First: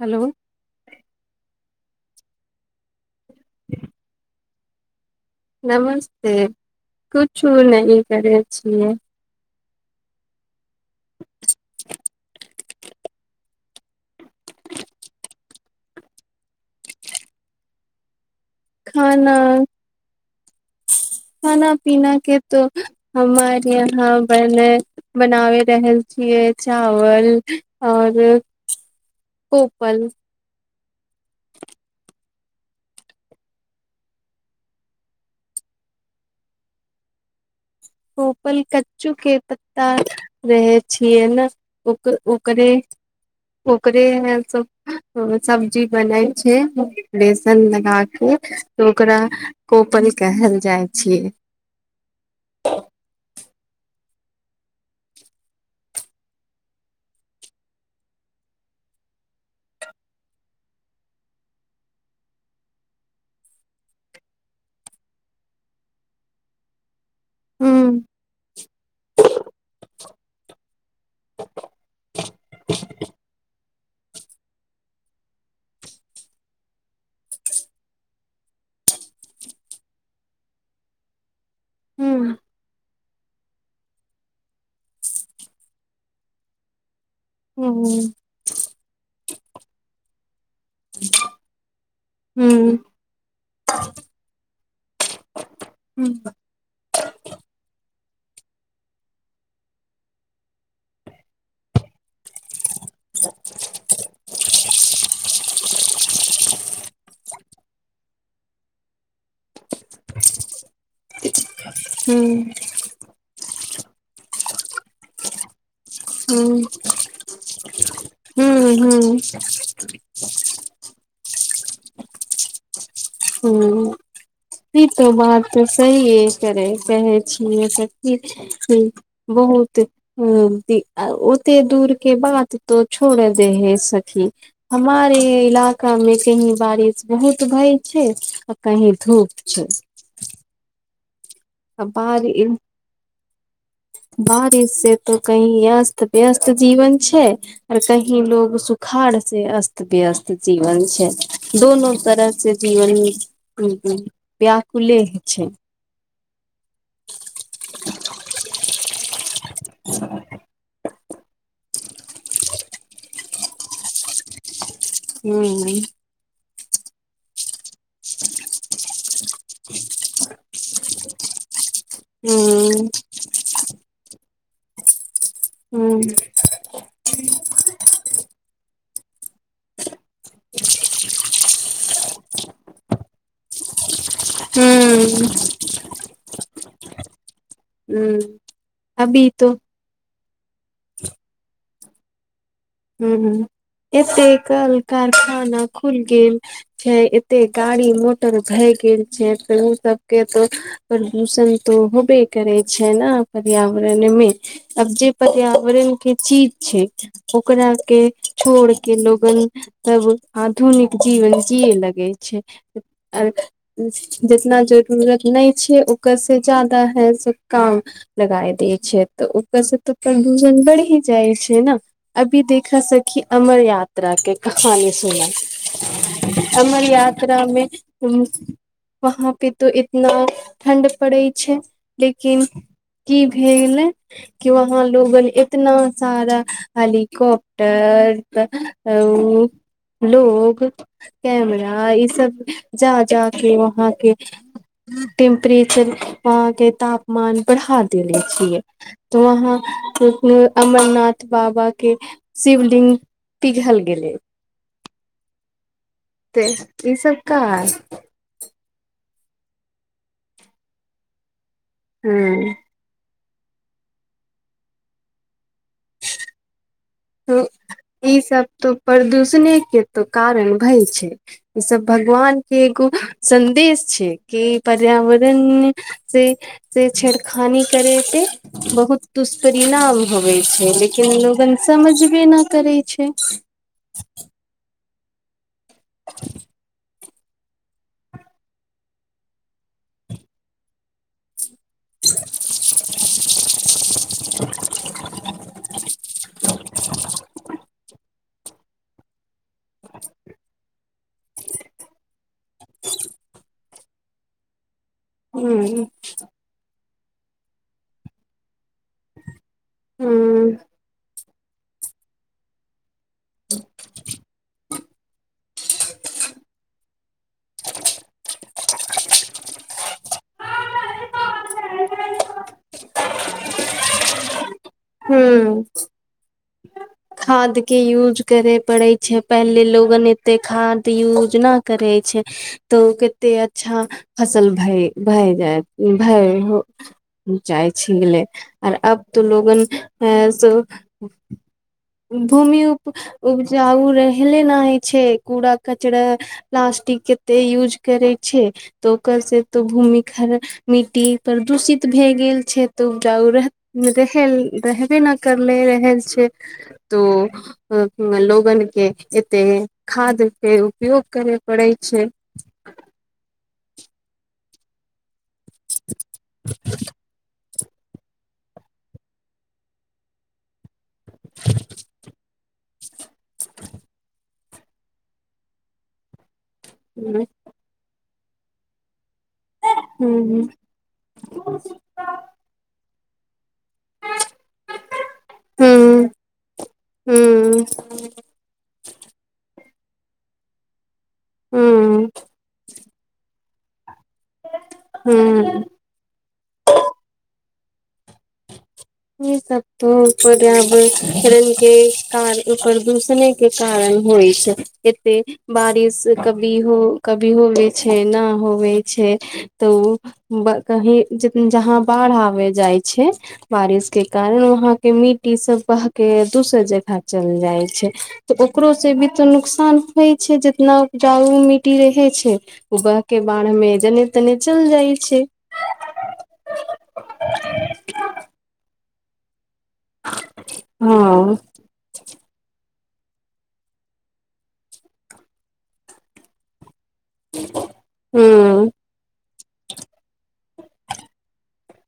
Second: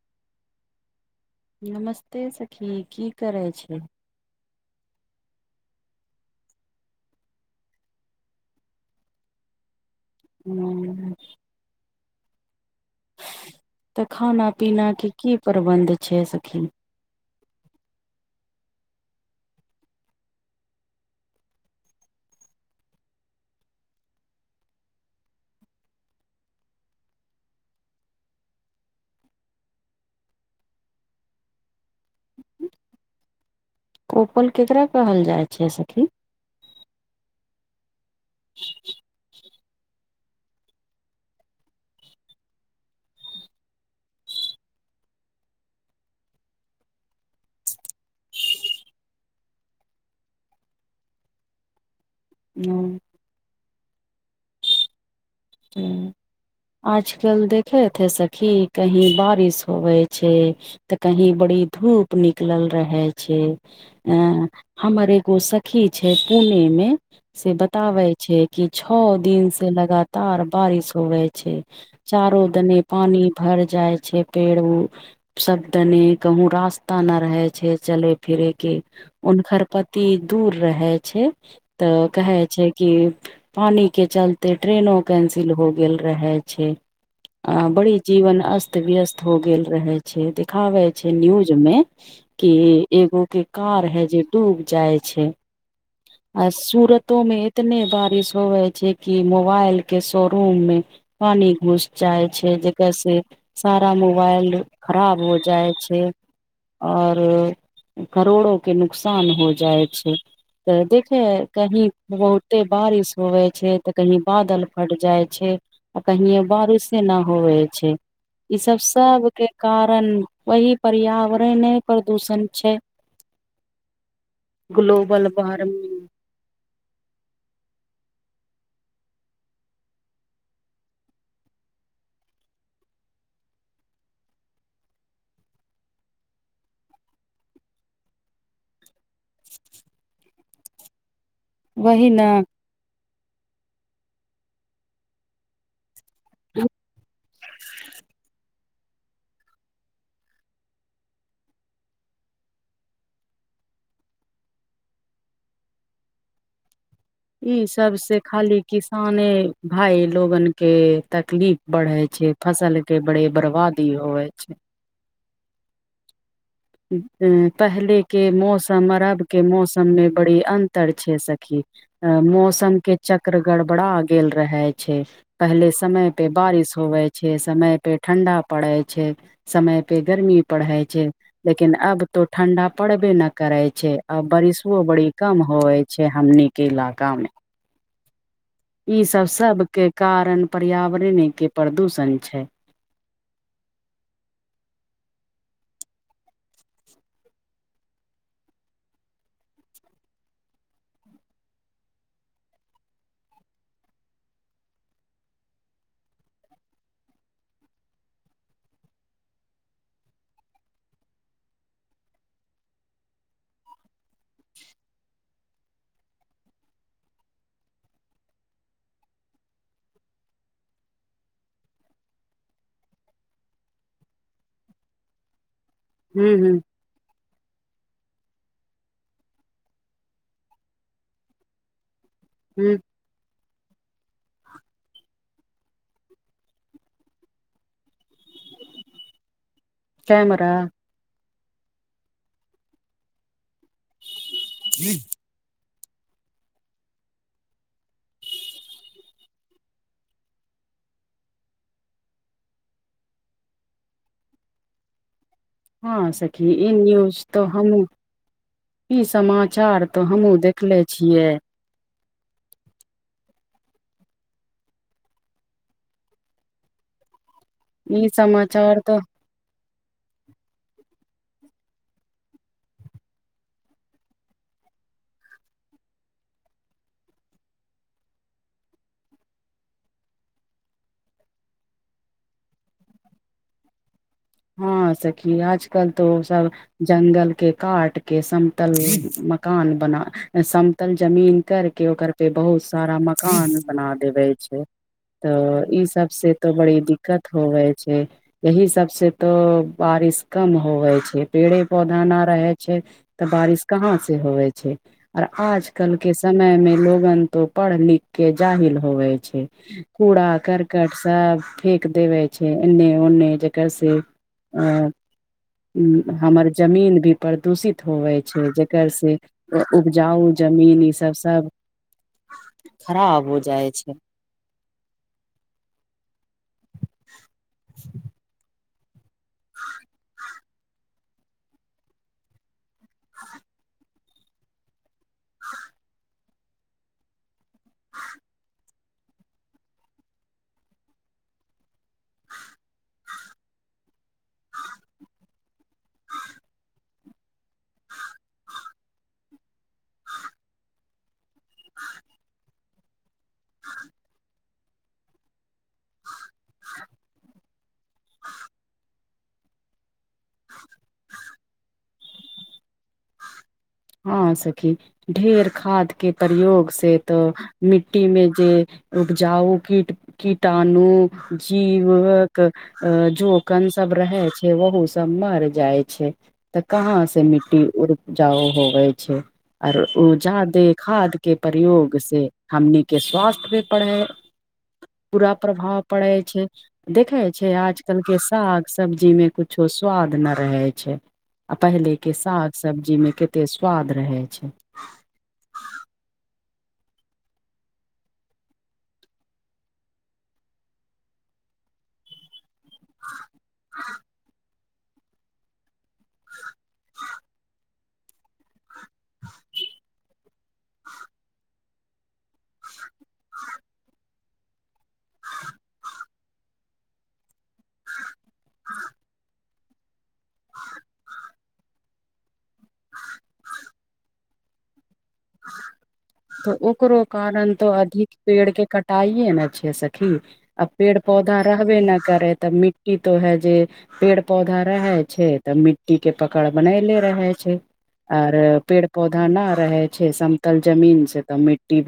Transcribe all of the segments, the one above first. Hello. नमस्ते सखी। कि करै छै? नमस्ते। कुछो ने करे छियै। ह छै तऽ खाना पीना के कि प्रबन्ध छै सखी? खाना। खाना पीना के तो हमारे यहा बने बनावे रहल छियै चावल और। ओ पं कोपल केकरा कहल जाई छै सखी। उपल कच्चू के पत्ता रहै छियै ने ओक ओकरे। ओकरे हैल सभ सब्जी बनैल छै। बेसन लगा कऽ तऽ ओकरा कोपल कहल जाई छियै। ह ह आज कल देखे छैथ सखी कही बारिश होवे छै तऽ कही बड़ी धूप निकल रहै छै। ऐ हमर एगो सखी छैय पुणे मे से हूँ बताबै छै कि छैह दिन से लगा बाहर बारिश होवे छै चारो दने पानी भर जाए छै पेड़ सभदने कहूँ रास्ता न रहै छै चले फिरै के। उनकर पती दूर रहे छै। तऽ हूँ कहै छै कि पानि के चलते ट्रेनो कैसिल हो गेल रहे छै आ बड़ी हूँ जीवन अस्त- व्यस्त हो गेल रहे छै देखाबै छै न्यूज मे हूँ कि- एगो के कार है जे डूब जाय छै हूँ ब आ सूरतो मे एतने बारिश होवे छै कि मोबाइल के शोरूम मे पानि घुस जाय छै जेकर स सारा मोबाएल खराब हैं जाए छै। और करोड़ो के नुकसान हो जाई छै। तऽ देखे कही हूँ बहुते बारिश होवे छै तऽ कही बादल फट जाए छै ह कहीये बारिशे न होवे छै ह ई सभ ह सभ के कारण वही पर्यावरणे प्रदूषण छै। हू ई तऽ ग्लोबल बात वार्मिंग सहिये करे कहै छियै किछ -किछ। बहुत। हू ओते दूर के बात तो छोड़ दे हे सखी। हमार ऐ इलाका मे कही बारिश बहुत भय छैय तऽ कहीं धूप। अच्छा आ वही भार ने बारिश से त कही अस्त व्यस्त जीवन छैय और कही लोग सुक घर से अस्त-व्यस्त जीवन छै दोनो तरह सँ जीवन हूँ व्यकुले छै। ई सभ से खाली किसाने भाय लोगन के तकलीफ बढ़े छै फसल के बड़े बर्बादी होइ छै। हू ऐ पहले के मौसम और अब के मौसम मे बड़ी अन्तर छै सखीअ मौसम हूँ के चक्र गड़ बड़ा गेल रहा छै। पहले हूँ समय पे बारिश होवे छै। समय पे ठण्डा पड़े छै। समय पे गर्मी पड़े छै लेकिन अब तो ठंडा पड़बे न करे छै। अ बारिशो बड़ी हूँ कम होवे छै। हमनी के इलाका में। हूँ इ सभ अभी तो सभ के कारण पर्यावरणें के प्रदूषण छैय हूँ हूँ एते कल कारखाना खुल गेल छै। एते गाड़ी मोटर भए गेल छै। फेर ओ सभ के तो। परदूषण तऽ होबे करै छै। न पर्यावरण में। अब जे पर्यावरण के चीज छै। ओकरा के छोड़ के लोगन तब आधुनिक जीवन जिए लगै छै। जितना जरूरत ने छै। ओकर से जायदा है सभ काम लगाए दै छै। तऽ ओकर सभ तऽ प्रदूषण बढ़िजाए छै। ने। अभी देखा सखी अमर यात्रा के कहानी सुना हूँ हूँ अमर यात्रारा कटरा में उँ वहाँ पे तऽ इतना ठण्ड पड़ै छैय लेकिन हूँ की भेगले कि वहाँ लोगन इतना सारा हेलिकॉप्टर तअ उ कैमरा लोग कैमरा ई सभ जा जा के वहाँ के टेम्प्रेचर अ के तापमान बढ़ा देले छियै त वहाँ अम् अमरनाथ बाबा के शिवलिंग पिघल गेलै हँ सखी ई सब न्यूज तऽ कार हमहु ई समाचार तो हमहुँ देखले छियै ह ई सभ तो समाचार तऽ परदूषणे के तो कारण भइल छै। ई सभ भगवान के एगो सन्देश छै। कि पर्यावरण। से से छेड़खानी करे के बहुत दुष्परिणाम होवे छै। लेकिन लोगन। समझबे न करै छै। हँ सखी आजकल तो सभ जंगल के काट के समतल मकान बना समतल जमीन करके ओकर पे बहुत सारा मकान बना देवे छै। तऽ ई सभ से तो बड़ी दिक्कत होवे छै। यही सभ से त बारिश कम होवे छै। पेड़े पौधा ना रहै छै। तऽ बारिश कहाँ से होवे छै। आर ह आज कल के समय में लोगन तो पढ़ लिख के जाहिल हो गएल छै। कूड़ा ह करकट सभ फेक देवै छै। एन्ने ओन्ने जकर से। अं अम् हमर जमीन भी परदूषित होवै छै। जकर से उपजाउ जमीन ई सभ सभ खराब हो जाइ छै। ह्म्म खाद के यूज करे। पड़ैत छै। पहिले लोगन एते खाद यूज न करै छै। तो कते अच्छा फसल भए भए जाय भए हो। जाए छी ले आर अब तऽ लोगन ऐं सो भूमि उप उपजाउ रेहले नाय छै कूड़ा कचड़ा पलास्टिक केते यूज केरै छै, तऽ ओकर से त भूमि खर मिट्टी परदूषित भए गेल छै। तो उपजाउ रह रेहले रहबे न करले रहेल छै। तो लोगन के एते खाद के उपयोग करै पड़ै छै। हँ सखी, ढेर खाद के प्रयोग से तऽ मिट्टी मे जे उपजाउ कीट कीटाणु, जीवक, अ जोकन सब रहै छै। ओहू सब मर जाइ छै, तऽ कहां से ह मिट्टी उपजाऊ होव। होय छै आर उ ह जा दे खाद के प्रयोग से हमनी के स्वास्थ्य पे पड़ै। पूरा ह प्रभाव पड़ै छै देखै छै आजकल के साग सब्जी मे कुछो स्वाद न रहै छै ह आ पहिले के साग सब्जी मे केते एते स्वाद रहै छै हूँ ई सब तो पर्यबरन कार इ परदूषणे के कारण होइ छै। एते बारिश कबी कभी हो कभी होवे छै न होवे छै तऽ उ ब कही ज अ जहाँ बाढ़ आबे जाइ छै। बारिस के कारण वहां के मिट्टी सब बह के दुसह जगह चल जाय छै। तऽ ओकरोसे बी तऽ नुकसान होइत छै जितना उपजाऊ मिट्टी रहै छै। उगह के बाढ़ मे जने तने चल जाइ छै। तऽ ओकरो कारण तो अधिक पेड़ के कटाइए न छै स आ पेड़ हँ पौधा रहबे ना करे तऽ मिट्टी तो है जे पेड़ पौधा रहे छै तऽ मिट्टी के पकड़ मे नै ले रह छै आर ह पेड़ पौधा न रहै छै समतल जमीन से तऽ मिट्टी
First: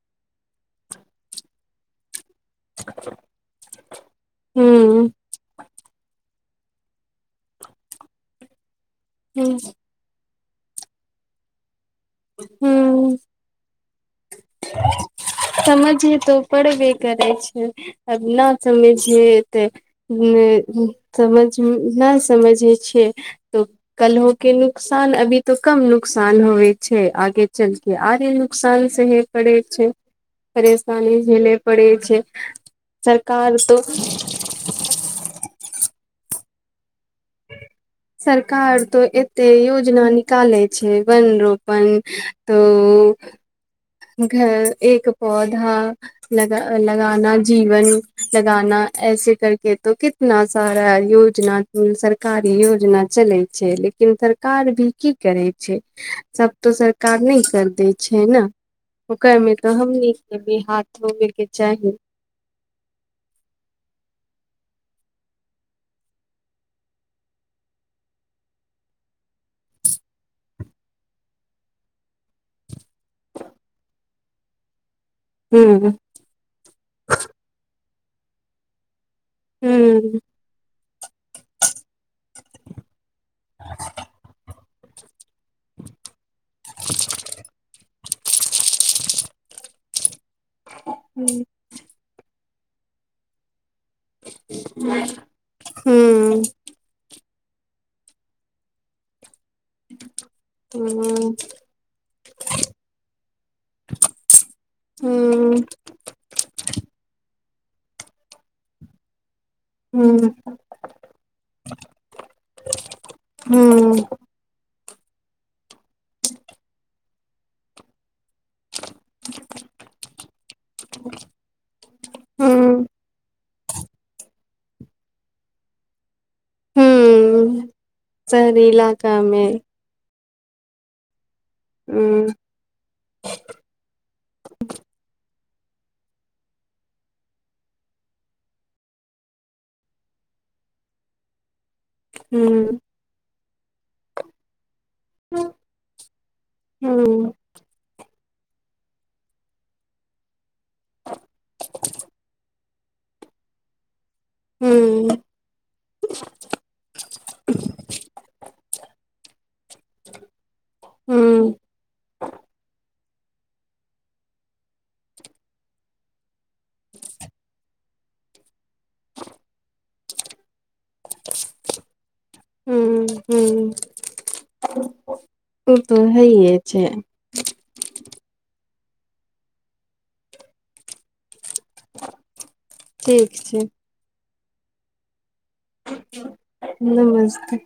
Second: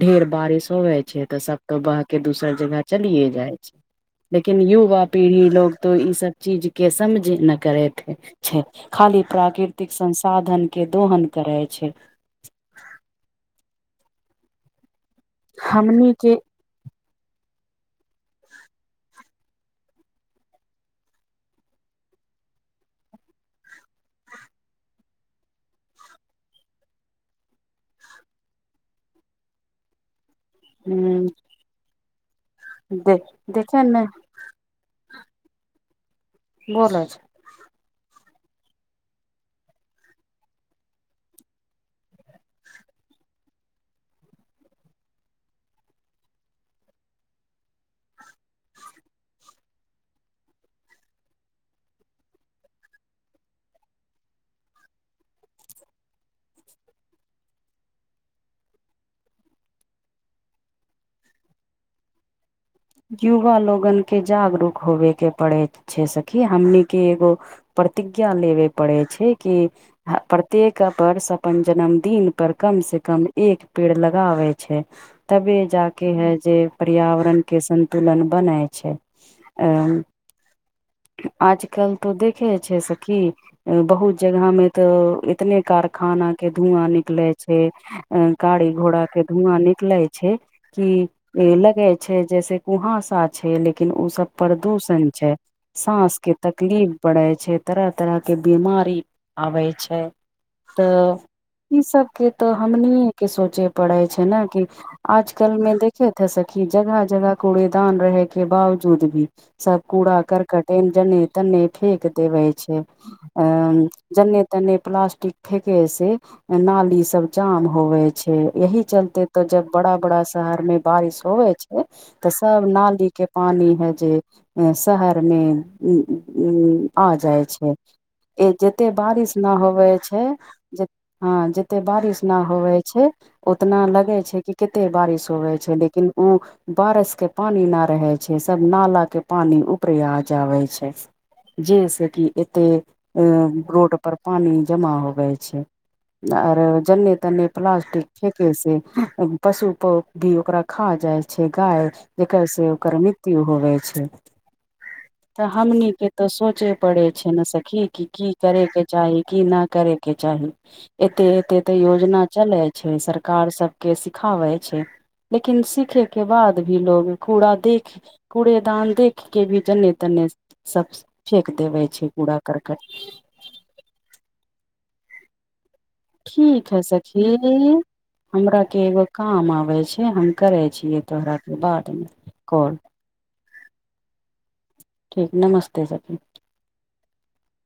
ढेर बारिश होवे जाय छै तऽ सब त बह के दोसर जगह चलियए जाइ लेकिन ह युवा पीढ़ी लोग तो ई सब चीज के समझे न करेथे खाली ह प्राकृतिक संसाधन के दोहन करै छै हूँ [inaudible] हमनी समझे के तोऽ परबे करै छै आब न समझ हे एतऽ समझ ना समझे छियै तो कल्हो के नुकसान अभी तो कम नुकसान होवे छै आगे चलके आरे नुकसान से हे करै छै परेशानी झेले पड़ै छै दे सरकार तो देखे ने बोल आछै जठ [unintelligible] सरकार तो एते योजना निकालै छै वन रोपण तोऽ घर एक पौधा लगा लगाना जीवन लगाना ऐसे करके तो कीत ना सारा योजना सर कार्य योजना चलै छै लेकिन कार भी की करै छै सब तो सरकार नै कर दै छै न ओकर मे तऽ हमनी सब कऽहाथ धोबे केँ चाही युवा लोगन केँ जागरूक होबे केँ पड़े छै सखी हमने एगो प्रतिज्ञा लेबे पड़ै छै कि प्रत्येक वर्ष अपन जन्मदिन पर कम स कम एक पेड़ लगाबै छै तबे हूँ जाके है जे पर्यावरण केँ संन्तुलन बनै छै [unintelligible] हूँ आज कल तो देखे छै से की बहुत जगह में तऽ एतने कारखाना केँ धुआँ निकले छै गाड़ी घोड़ा केँ धुआँ निकले छै हूँ कि लगे छै जैसे कुहासा छै लेकिन ओ सब प्रदूषण छै सााँस केँ हूँ तकलीफ बढ़े छै तरह तरह कऽ बीमारी आबे छै [inaudible] तऽ हूँ ई सब केँ तऽ हमनिये केँ सोचे पड़े छै न की आज कल में देख सखी जगह जगह कूड़ेदान रह केँ बावजूद भी सब कूड़ा हूँ करकट तै में जन्ने तन्ने फेेक देबे छै अ हूँ जन्ने तेन्ने प्लासटिक फेके से नाली सब जाम होव छै यह चलते तऽ जब बड़ा बड़ा शहर में बारिश होवे छै तऽ सब हूँ नाली केँ पानी है जे शहर में [unintelligible] आ जाइ हूँ छैय शहरी जते इलाका बारिश मे ना होवे छैय जे हँ जतेक बारिश हूँ ना होवै छैय उतना लगे छैय कि कते बारिश होबे छैय लेकिन उऽ बारिश केँ पानी ना रहे छै सब नाला केँ पानी ऊपरे आ जाबे छै जैसै कि एते हूँ अ रोड पर पानी जमा हो रहे है [inaudible] आर जन्ने हूँ तन्ने प्लास्टिक फेके से पशु प भी ओकरा खा जाइ छैय गाय जकर से ओकर मृत्यु होवै छैय। हूँ तऽ हमनी केँ तऽ सोचय पड़ै छैय न सखी कि की करय केँ चाही की ना करयकेँ चाही। एते हूँ एते तऽ योजना चलै छैय सर कार सब केँ सिखाबै छैय लेकिन सीखे केँ बाद भी लोग कूड़ा देख कूड़ेदान देख केँ भी जन्ने तन्ने सब फेक देबे छैय कूड़ा करकट हु [unintelligible] ओ तो हैय। ठीक है सखी हमरा केँ एगो काम आबे छैय हम करे छियै तोहराक कऽ बाद म कॉल। ठीक छैय। ठीक नमस्ते सखी। [inaudible] नमस्ते